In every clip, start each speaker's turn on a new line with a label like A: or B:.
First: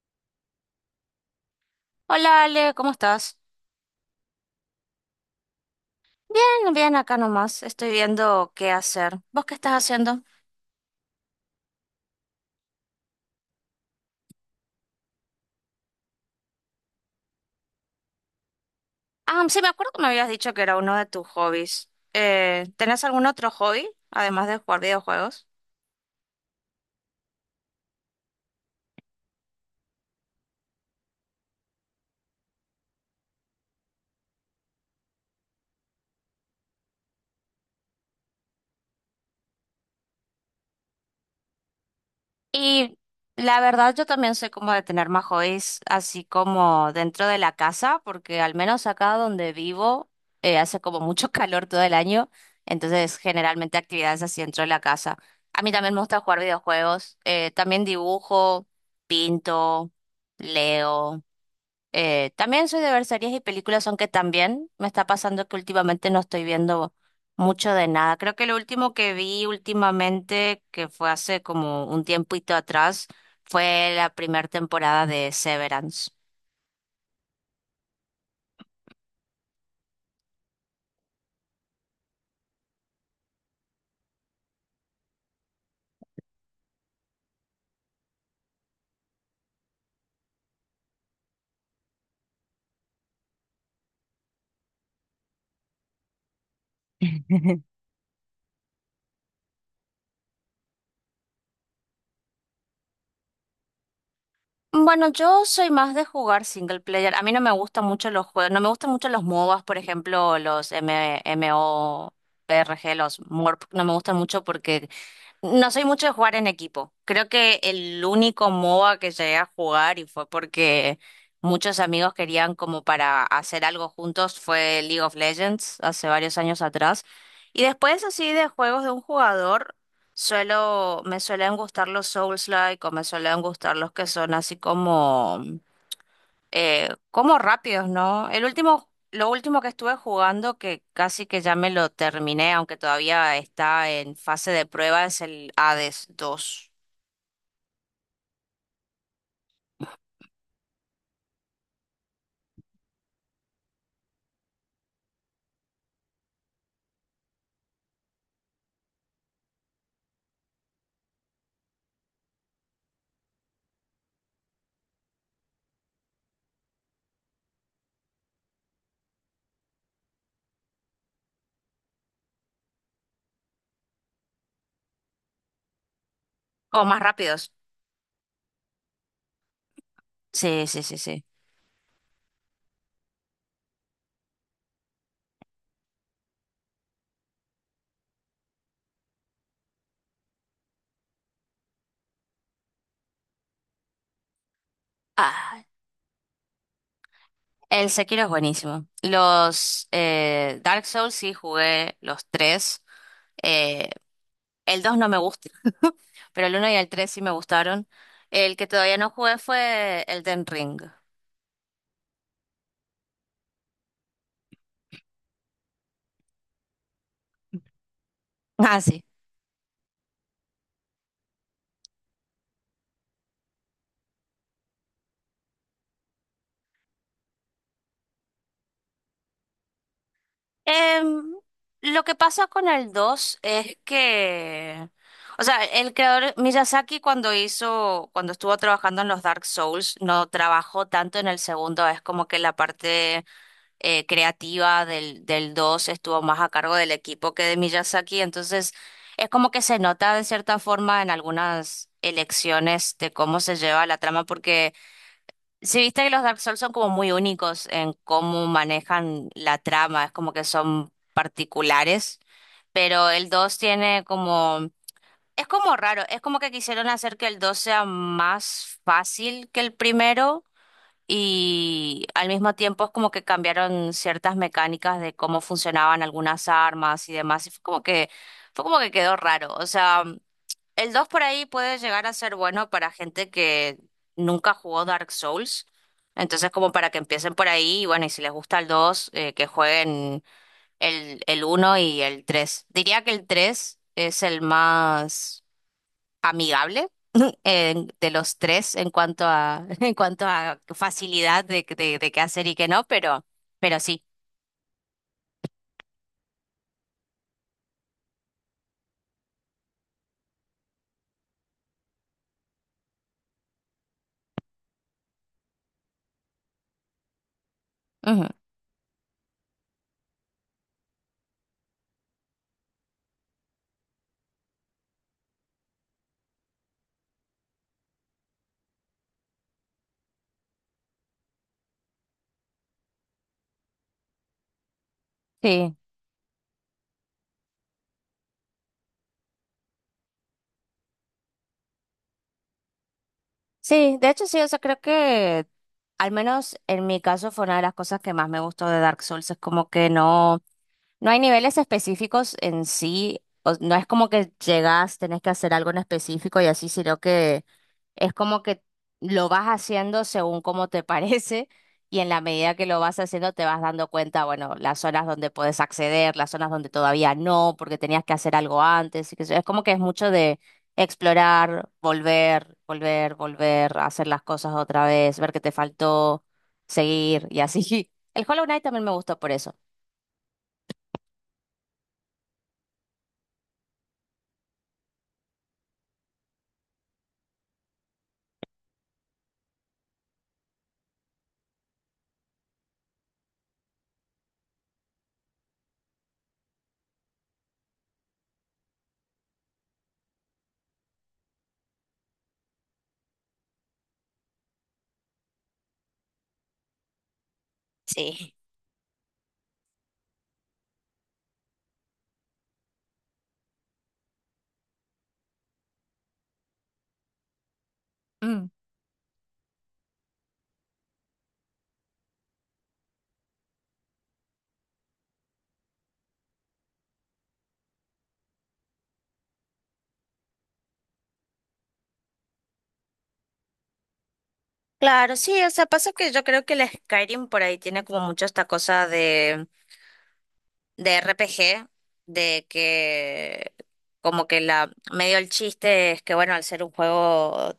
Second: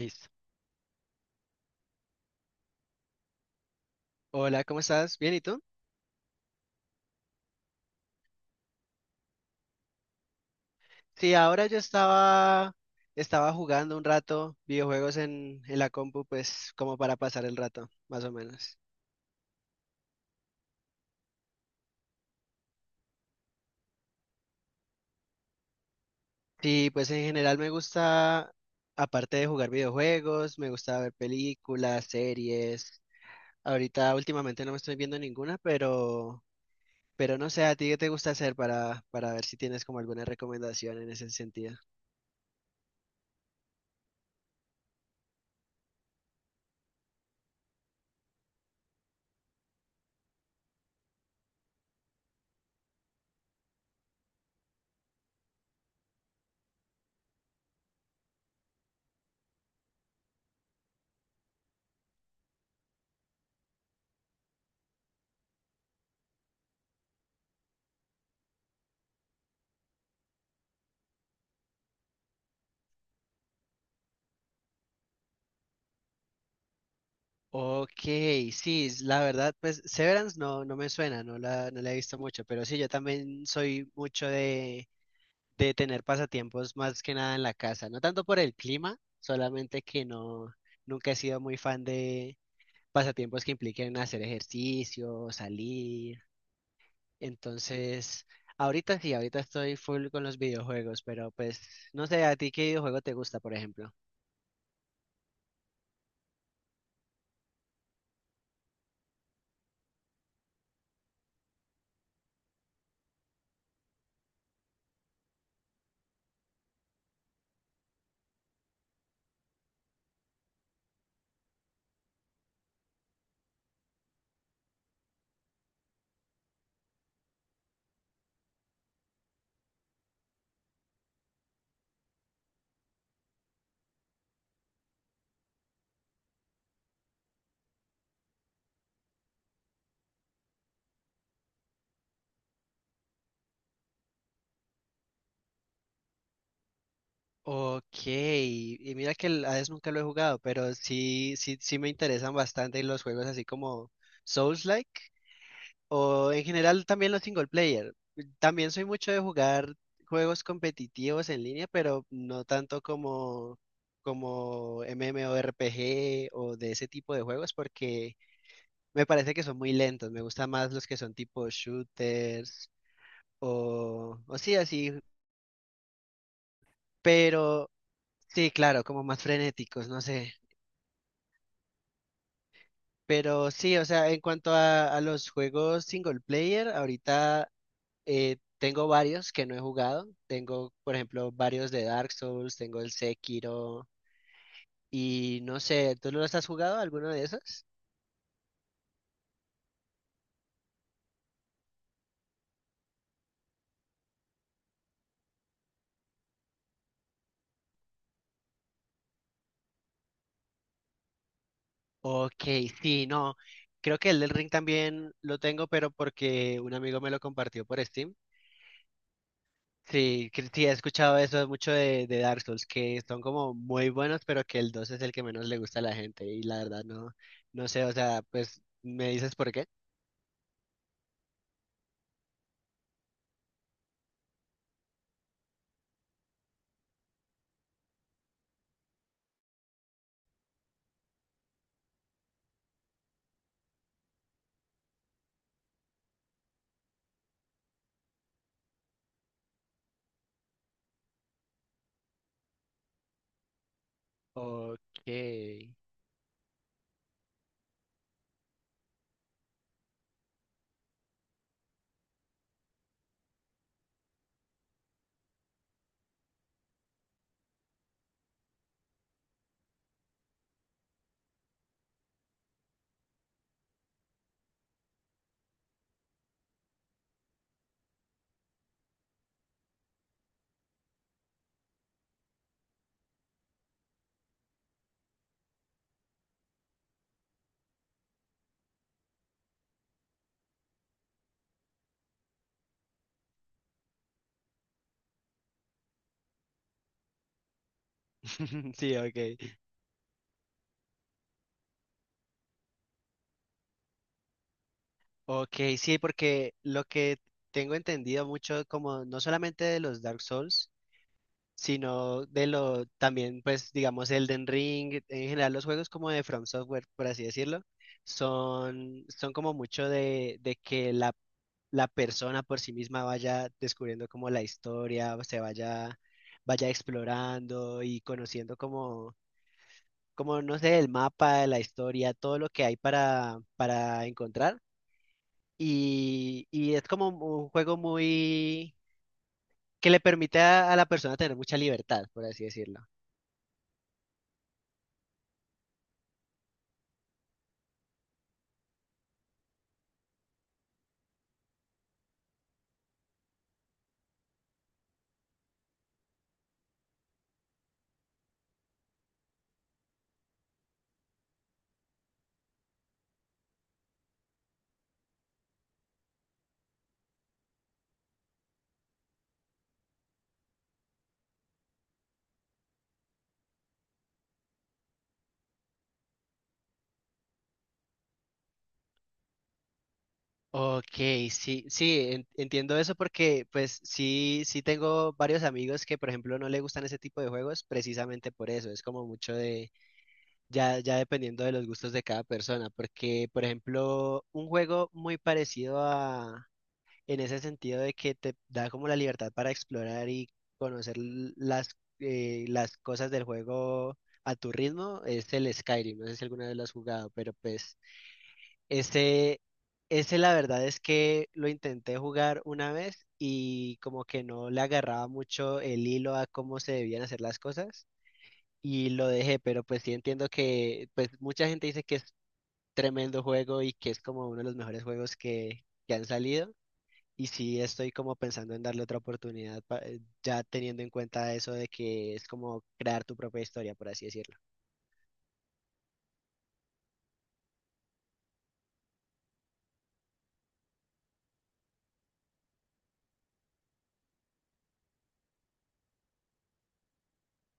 A: Listo.
B: Hola Ale, ¿cómo estás?
A: Hola, ¿cómo estás? ¿Bien y tú?
B: Bien, bien, acá nomás. Estoy viendo qué hacer. ¿Vos qué estás haciendo?
A: Sí, ahora yo estaba jugando un rato videojuegos en la compu, pues como para pasar el rato, más o menos.
B: Ah, sí, me acuerdo que me habías dicho que era uno de tus hobbies. ¿Tenés algún otro hobby, además de jugar videojuegos?
A: Sí, pues en general me gusta, aparte de jugar videojuegos, me gusta ver películas, series. Ahorita últimamente no me estoy viendo ninguna, pero no sé, ¿a ti qué te gusta hacer para ver si tienes como alguna recomendación en ese sentido?
B: Y la verdad yo también soy como de tener más hobbies así como dentro de la casa, porque al menos acá donde vivo hace como mucho calor todo el año, entonces generalmente actividades así dentro de la casa. A mí también me gusta jugar videojuegos, también dibujo, pinto, leo. También soy de ver series y películas, aunque también me está pasando que últimamente no estoy viendo mucho de nada. Creo que lo último que vi últimamente, que fue hace como un tiempito atrás, fue la primera temporada de Severance.
A: Ok, sí, la verdad, pues Severance no me suena, no la he visto mucho, pero sí, yo también soy mucho de tener pasatiempos más que nada en la casa, no tanto por el clima, solamente que no, nunca he sido muy fan de pasatiempos que impliquen hacer ejercicio, salir, entonces, ahorita sí, ahorita estoy full con los videojuegos, pero pues no sé, ¿a ti qué videojuego te gusta, por ejemplo?
B: Bueno, yo soy más de jugar single player. A mí no me gustan mucho los juegos, no me gustan mucho los MOBAs, por ejemplo, los MMORPG, los MORP, no me gustan mucho porque. No soy mucho de jugar en equipo. Creo que el único MOBA que llegué a jugar y fue porque muchos amigos querían como para hacer algo juntos fue League of Legends hace varios años atrás. Y después así de juegos de un jugador, me suelen gustar los Souls-like o me suelen gustar los que son así como como rápidos, ¿no? El último, lo último que estuve jugando, que casi que ya me lo terminé, aunque todavía está en fase de prueba, es el Hades dos.
A: Ok, y mira que el Hades nunca lo he jugado, pero sí, sí, sí me interesan bastante los juegos así como Souls-like o en general también los single player. También soy mucho de jugar juegos competitivos en línea, pero no tanto como MMORPG o de ese tipo de juegos porque me parece que son muy lentos. Me gustan más los que son tipo shooters o sí así,
B: O más rápidos.
A: pero sí, claro, como más frenéticos, no sé.
B: Sí, sí, sí, sí.
A: Pero sí, o sea, en cuanto a los juegos single player, ahorita tengo varios que no he jugado. Tengo, por ejemplo, varios de Dark Souls, tengo el Sekiro y no
B: Ah,
A: sé, ¿tú no los has jugado alguno de esos?
B: el Sekiro es buenísimo. Los Dark Souls sí jugué los tres. Eh, el 2 no me gusta, pero el uno y el 3 sí me gustaron. El que todavía no jugué fue el Elden Ring.
A: Ok, sí, no. Creo que el del Ring también lo tengo, pero porque un amigo me lo compartió por Steam.
B: Ah, sí.
A: Sí, que sí, he escuchado eso mucho de Dark Souls, que son como muy buenos, pero que el 2 es el que menos le gusta a la gente. Y la verdad no sé, o sea, pues, ¿me dices por qué?
B: Em, lo que pasa con el 2 es que, o sea, el creador Miyazaki cuando estuvo trabajando en los Dark Souls, no trabajó tanto en el segundo, es como que la parte creativa del 2 estuvo más a cargo del equipo que de Miyazaki, entonces es como que se nota de cierta forma en algunas elecciones de cómo se lleva la trama, porque...
A: Okay,
B: Sí, viste que los Dark Souls son como muy únicos en cómo manejan la trama, es como que son particulares, pero el 2 tiene como... Es como raro, es como que quisieron hacer que el 2 sea más fácil que el primero y al mismo tiempo es como que cambiaron ciertas mecánicas de cómo funcionaban algunas armas y demás, y fue como que quedó raro, o sea... El 2 por ahí puede llegar a ser bueno para gente que nunca jugó Dark Souls. Entonces, como para que empiecen por ahí, y bueno, y si les gusta el 2 que jueguen el uno y el 3. Diría que el 3 es el más amigable eh, de los tres en
A: Sí,
B: cuanto
A: okay,
B: a, en cuanto a facilidad de qué hacer y qué no, pero sí.
A: okay, sí, porque lo que tengo entendido mucho, como no solamente de los Dark Souls, sino de lo también, pues digamos, Elden Ring, en general los juegos como de From Software, por así decirlo,
B: Ujú.
A: son como mucho de que la persona por sí misma vaya descubriendo como la historia, vaya explorando y conociendo como, no sé, el mapa, la historia, todo lo que hay para encontrar.
B: Sí.
A: Y es como un juego muy, que le permite a la persona tener mucha libertad, por así decirlo.
B: Sí, de hecho sí, o sea, creo que al menos en mi caso fue una de las cosas que más me gustó de Dark Souls, es como que no... No hay niveles específicos en sí, o- no es como que llegás, tenés que hacer algo en específico y así, sino que es como que lo vas haciendo según como te parece y en la medida que lo vas haciendo te vas dando cuenta, bueno, las zonas donde puedes acceder, las zonas donde todavía no, porque tenías que hacer algo antes, y que es como que es mucho de explorar, volver, volver, volver, hacer las cosas otra vez, ver qué te faltó, seguir y así. El Hollow Knight también me gustó por eso.
A: Ok, sí, sí, entiendo eso porque pues sí, sí tengo varios amigos que por ejemplo no le gustan ese tipo de juegos precisamente por eso, es como mucho de, ya, ya dependiendo de los gustos de cada persona, porque por ejemplo un juego muy parecido a, en ese sentido de que te da como la libertad para explorar y conocer las cosas del juego a tu ritmo, es el Skyrim, no sé si alguna vez lo has jugado, pero pues...
B: Sí.
A: Ese, ese la verdad es que lo intenté jugar una vez y como que no le agarraba mucho el hilo a cómo se debían hacer las cosas y lo dejé, pero pues sí entiendo que pues mucha gente dice que es tremendo juego y que es como uno de los mejores juegos que han salido y sí estoy como pensando en darle otra oportunidad ya teniendo en cuenta eso de que es como crear tu propia historia, por así decirlo.
B: Claro, sí, o sea, pasa que yo creo que el Skyrim por ahí tiene como mucho esta cosa de RPG, de que como que la medio el chiste es que bueno, al ser un juego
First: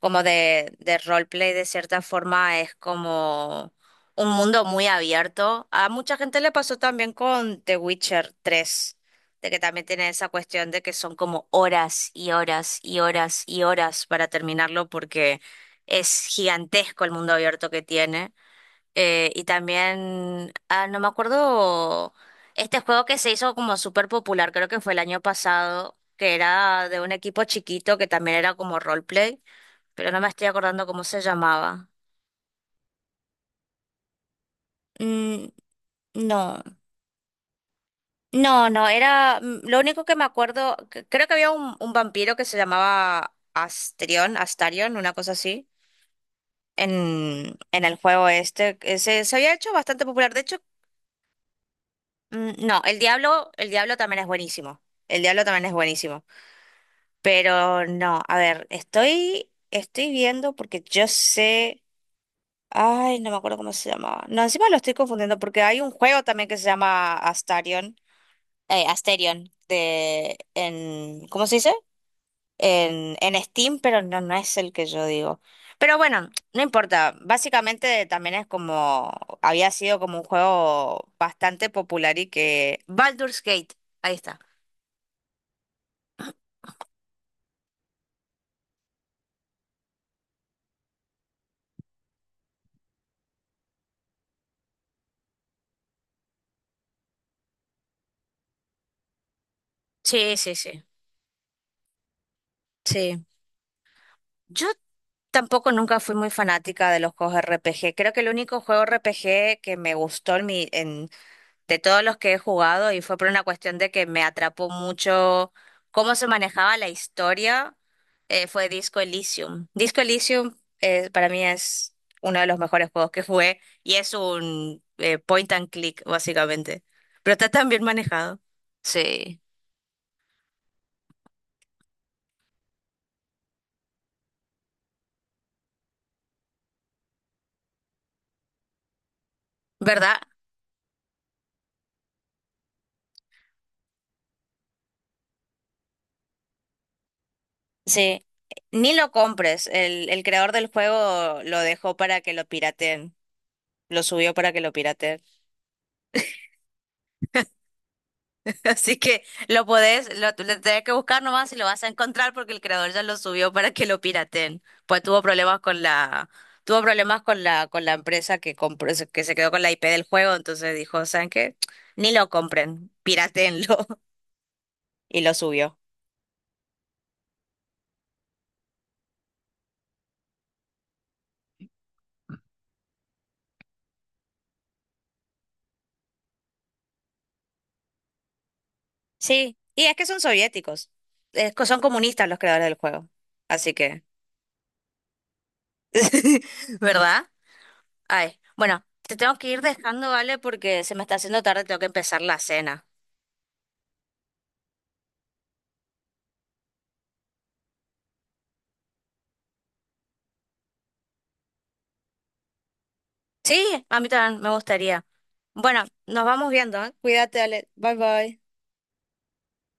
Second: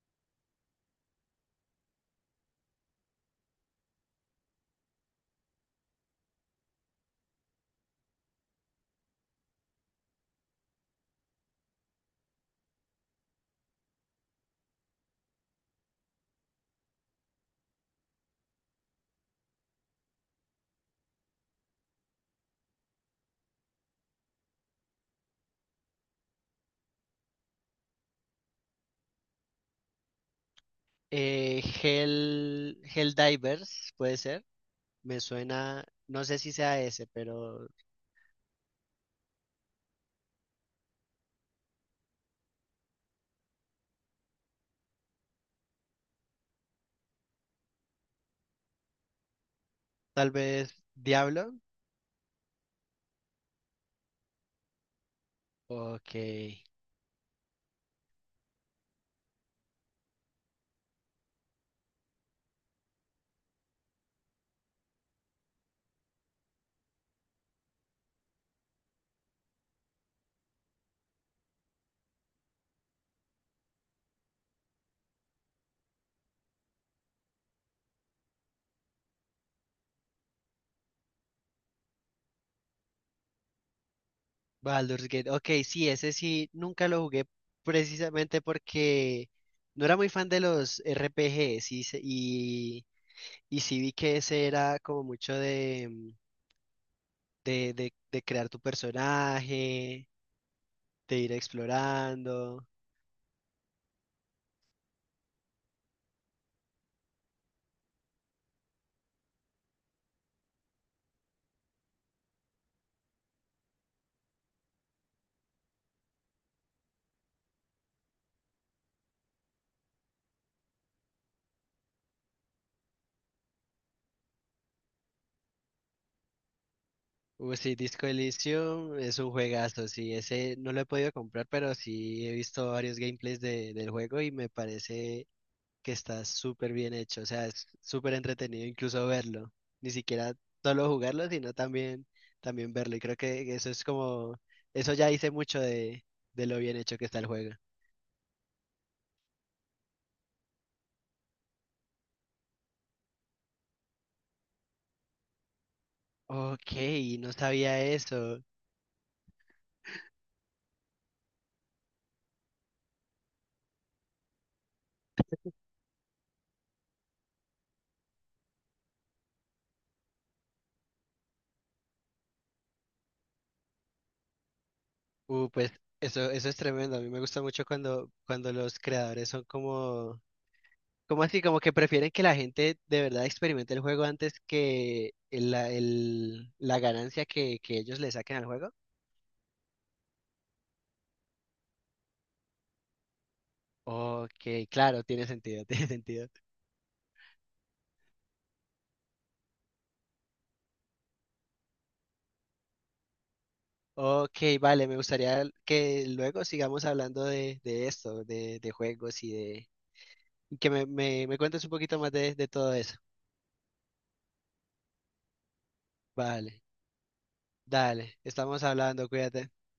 B: como de roleplay de cierta forma es como un mundo muy abierto. A mucha gente le pasó también con The Witcher 3 de que también tiene esa cuestión de que son como horas y horas y horas y horas para terminarlo porque es gigantesco el mundo abierto que tiene. Y también, ah, no me acuerdo, este juego que se hizo como súper popular, creo que fue el año pasado, que era de un equipo chiquito que también era como roleplay, pero no me estoy acordando cómo se llamaba.
A: Helldivers, puede ser. Me
B: Mm,
A: suena, no sé si
B: no,
A: sea ese, pero
B: no, no, lo único que me acuerdo, c- creo que había un vampiro que se llamaba Astrion, Astarion, una cosa así. En el juego este, se había hecho bastante
A: tal
B: popular. De hecho,
A: vez Diablo.
B: Mm, No, el Diablo también es buenísimo. El Diablo también es
A: Ok.
B: buenísimo. Pero no, a ver, estoy viendo porque yo sé. Ay, no me acuerdo cómo se llamaba. No, encima lo estoy confundiendo porque hay un juego también que se llama Astarion. Asterion. ¿Cómo se dice? En Steam, pero no, no es el que yo digo. Pero bueno, no importa. Básicamente también es como. Había sido como un juego bastante popular y que. Baldur's Gate. Ahí está.
A: Baldur's Gate. Ok, sí, ese sí, nunca lo jugué precisamente porque no era muy fan de los RPGs y sí vi que ese era como mucho de, mm, de crear tu personaje,
B: Sí, sí, sí,
A: de ir explorando.
B: sí. Yo tampoco nunca fui muy fanática de los juegos RPG. Creo que el único juego RPG que me gustó de todos los que he jugado y fue por una cuestión de que me atrapó mucho cómo se manejaba la historia, fue Disco Elysium. Disco Elysium para mí es uno de los mejores juegos que jugué y es un point and click, básicamente. Pero está
A: Uy,
B: tan
A: sí,
B: bien
A: Disco
B: manejado.
A: Elysium es un
B: Sí.
A: juegazo, sí, ese no lo he podido comprar, pero sí he visto varios gameplays del juego y me parece que está súper bien hecho, o sea, es súper entretenido incluso verlo, ni
B: ¿Verdad?
A: siquiera solo jugarlo, sino también, también verlo, y creo que eso es como, eso ya dice mucho de lo bien hecho que está el juego.
B: Sí, ni lo compres. El creador del juego lo dejó para que lo pirateen. Lo subió para que lo pirateen.
A: Ok, no sabía eso.
B: Así que lo tenés que buscar nomás y lo vas a encontrar porque el creador ya lo subió para que lo pirateen. Pues tuvo problemas con la empresa que compró, se- que se quedó con la IP del juego, entonces dijo, ¿saben qué? Ni lo compren, pirateenlo. Y lo
A: Pues
B: subió.
A: eso, es tremendo. A mí me gusta mucho cuando los creadores son como así, como que prefieren que la gente de verdad experimente el juego antes que la ganancia que ellos le saquen al juego.
B: Sí, y es que son soviéticos. Es co- son comunistas los creadores del juego. Así que,
A: Ok, claro, tiene sentido, tiene sentido.
B: ¿verdad? Ay, bueno, te tengo que ir dejando, ¿vale? Porque se me está haciendo tarde, tengo que empezar la cena.
A: Ok, vale, me gustaría que luego sigamos hablando de esto, de juegos y de... y que me cuentes un poquito más de todo eso.
B: Sí, a mí también me gustaría. Bueno, nos vamos
A: Vale,
B: viendo, ¿eh? Cuídate, Ale. Bye
A: dale,
B: bye.
A: estamos hablando, cuídate.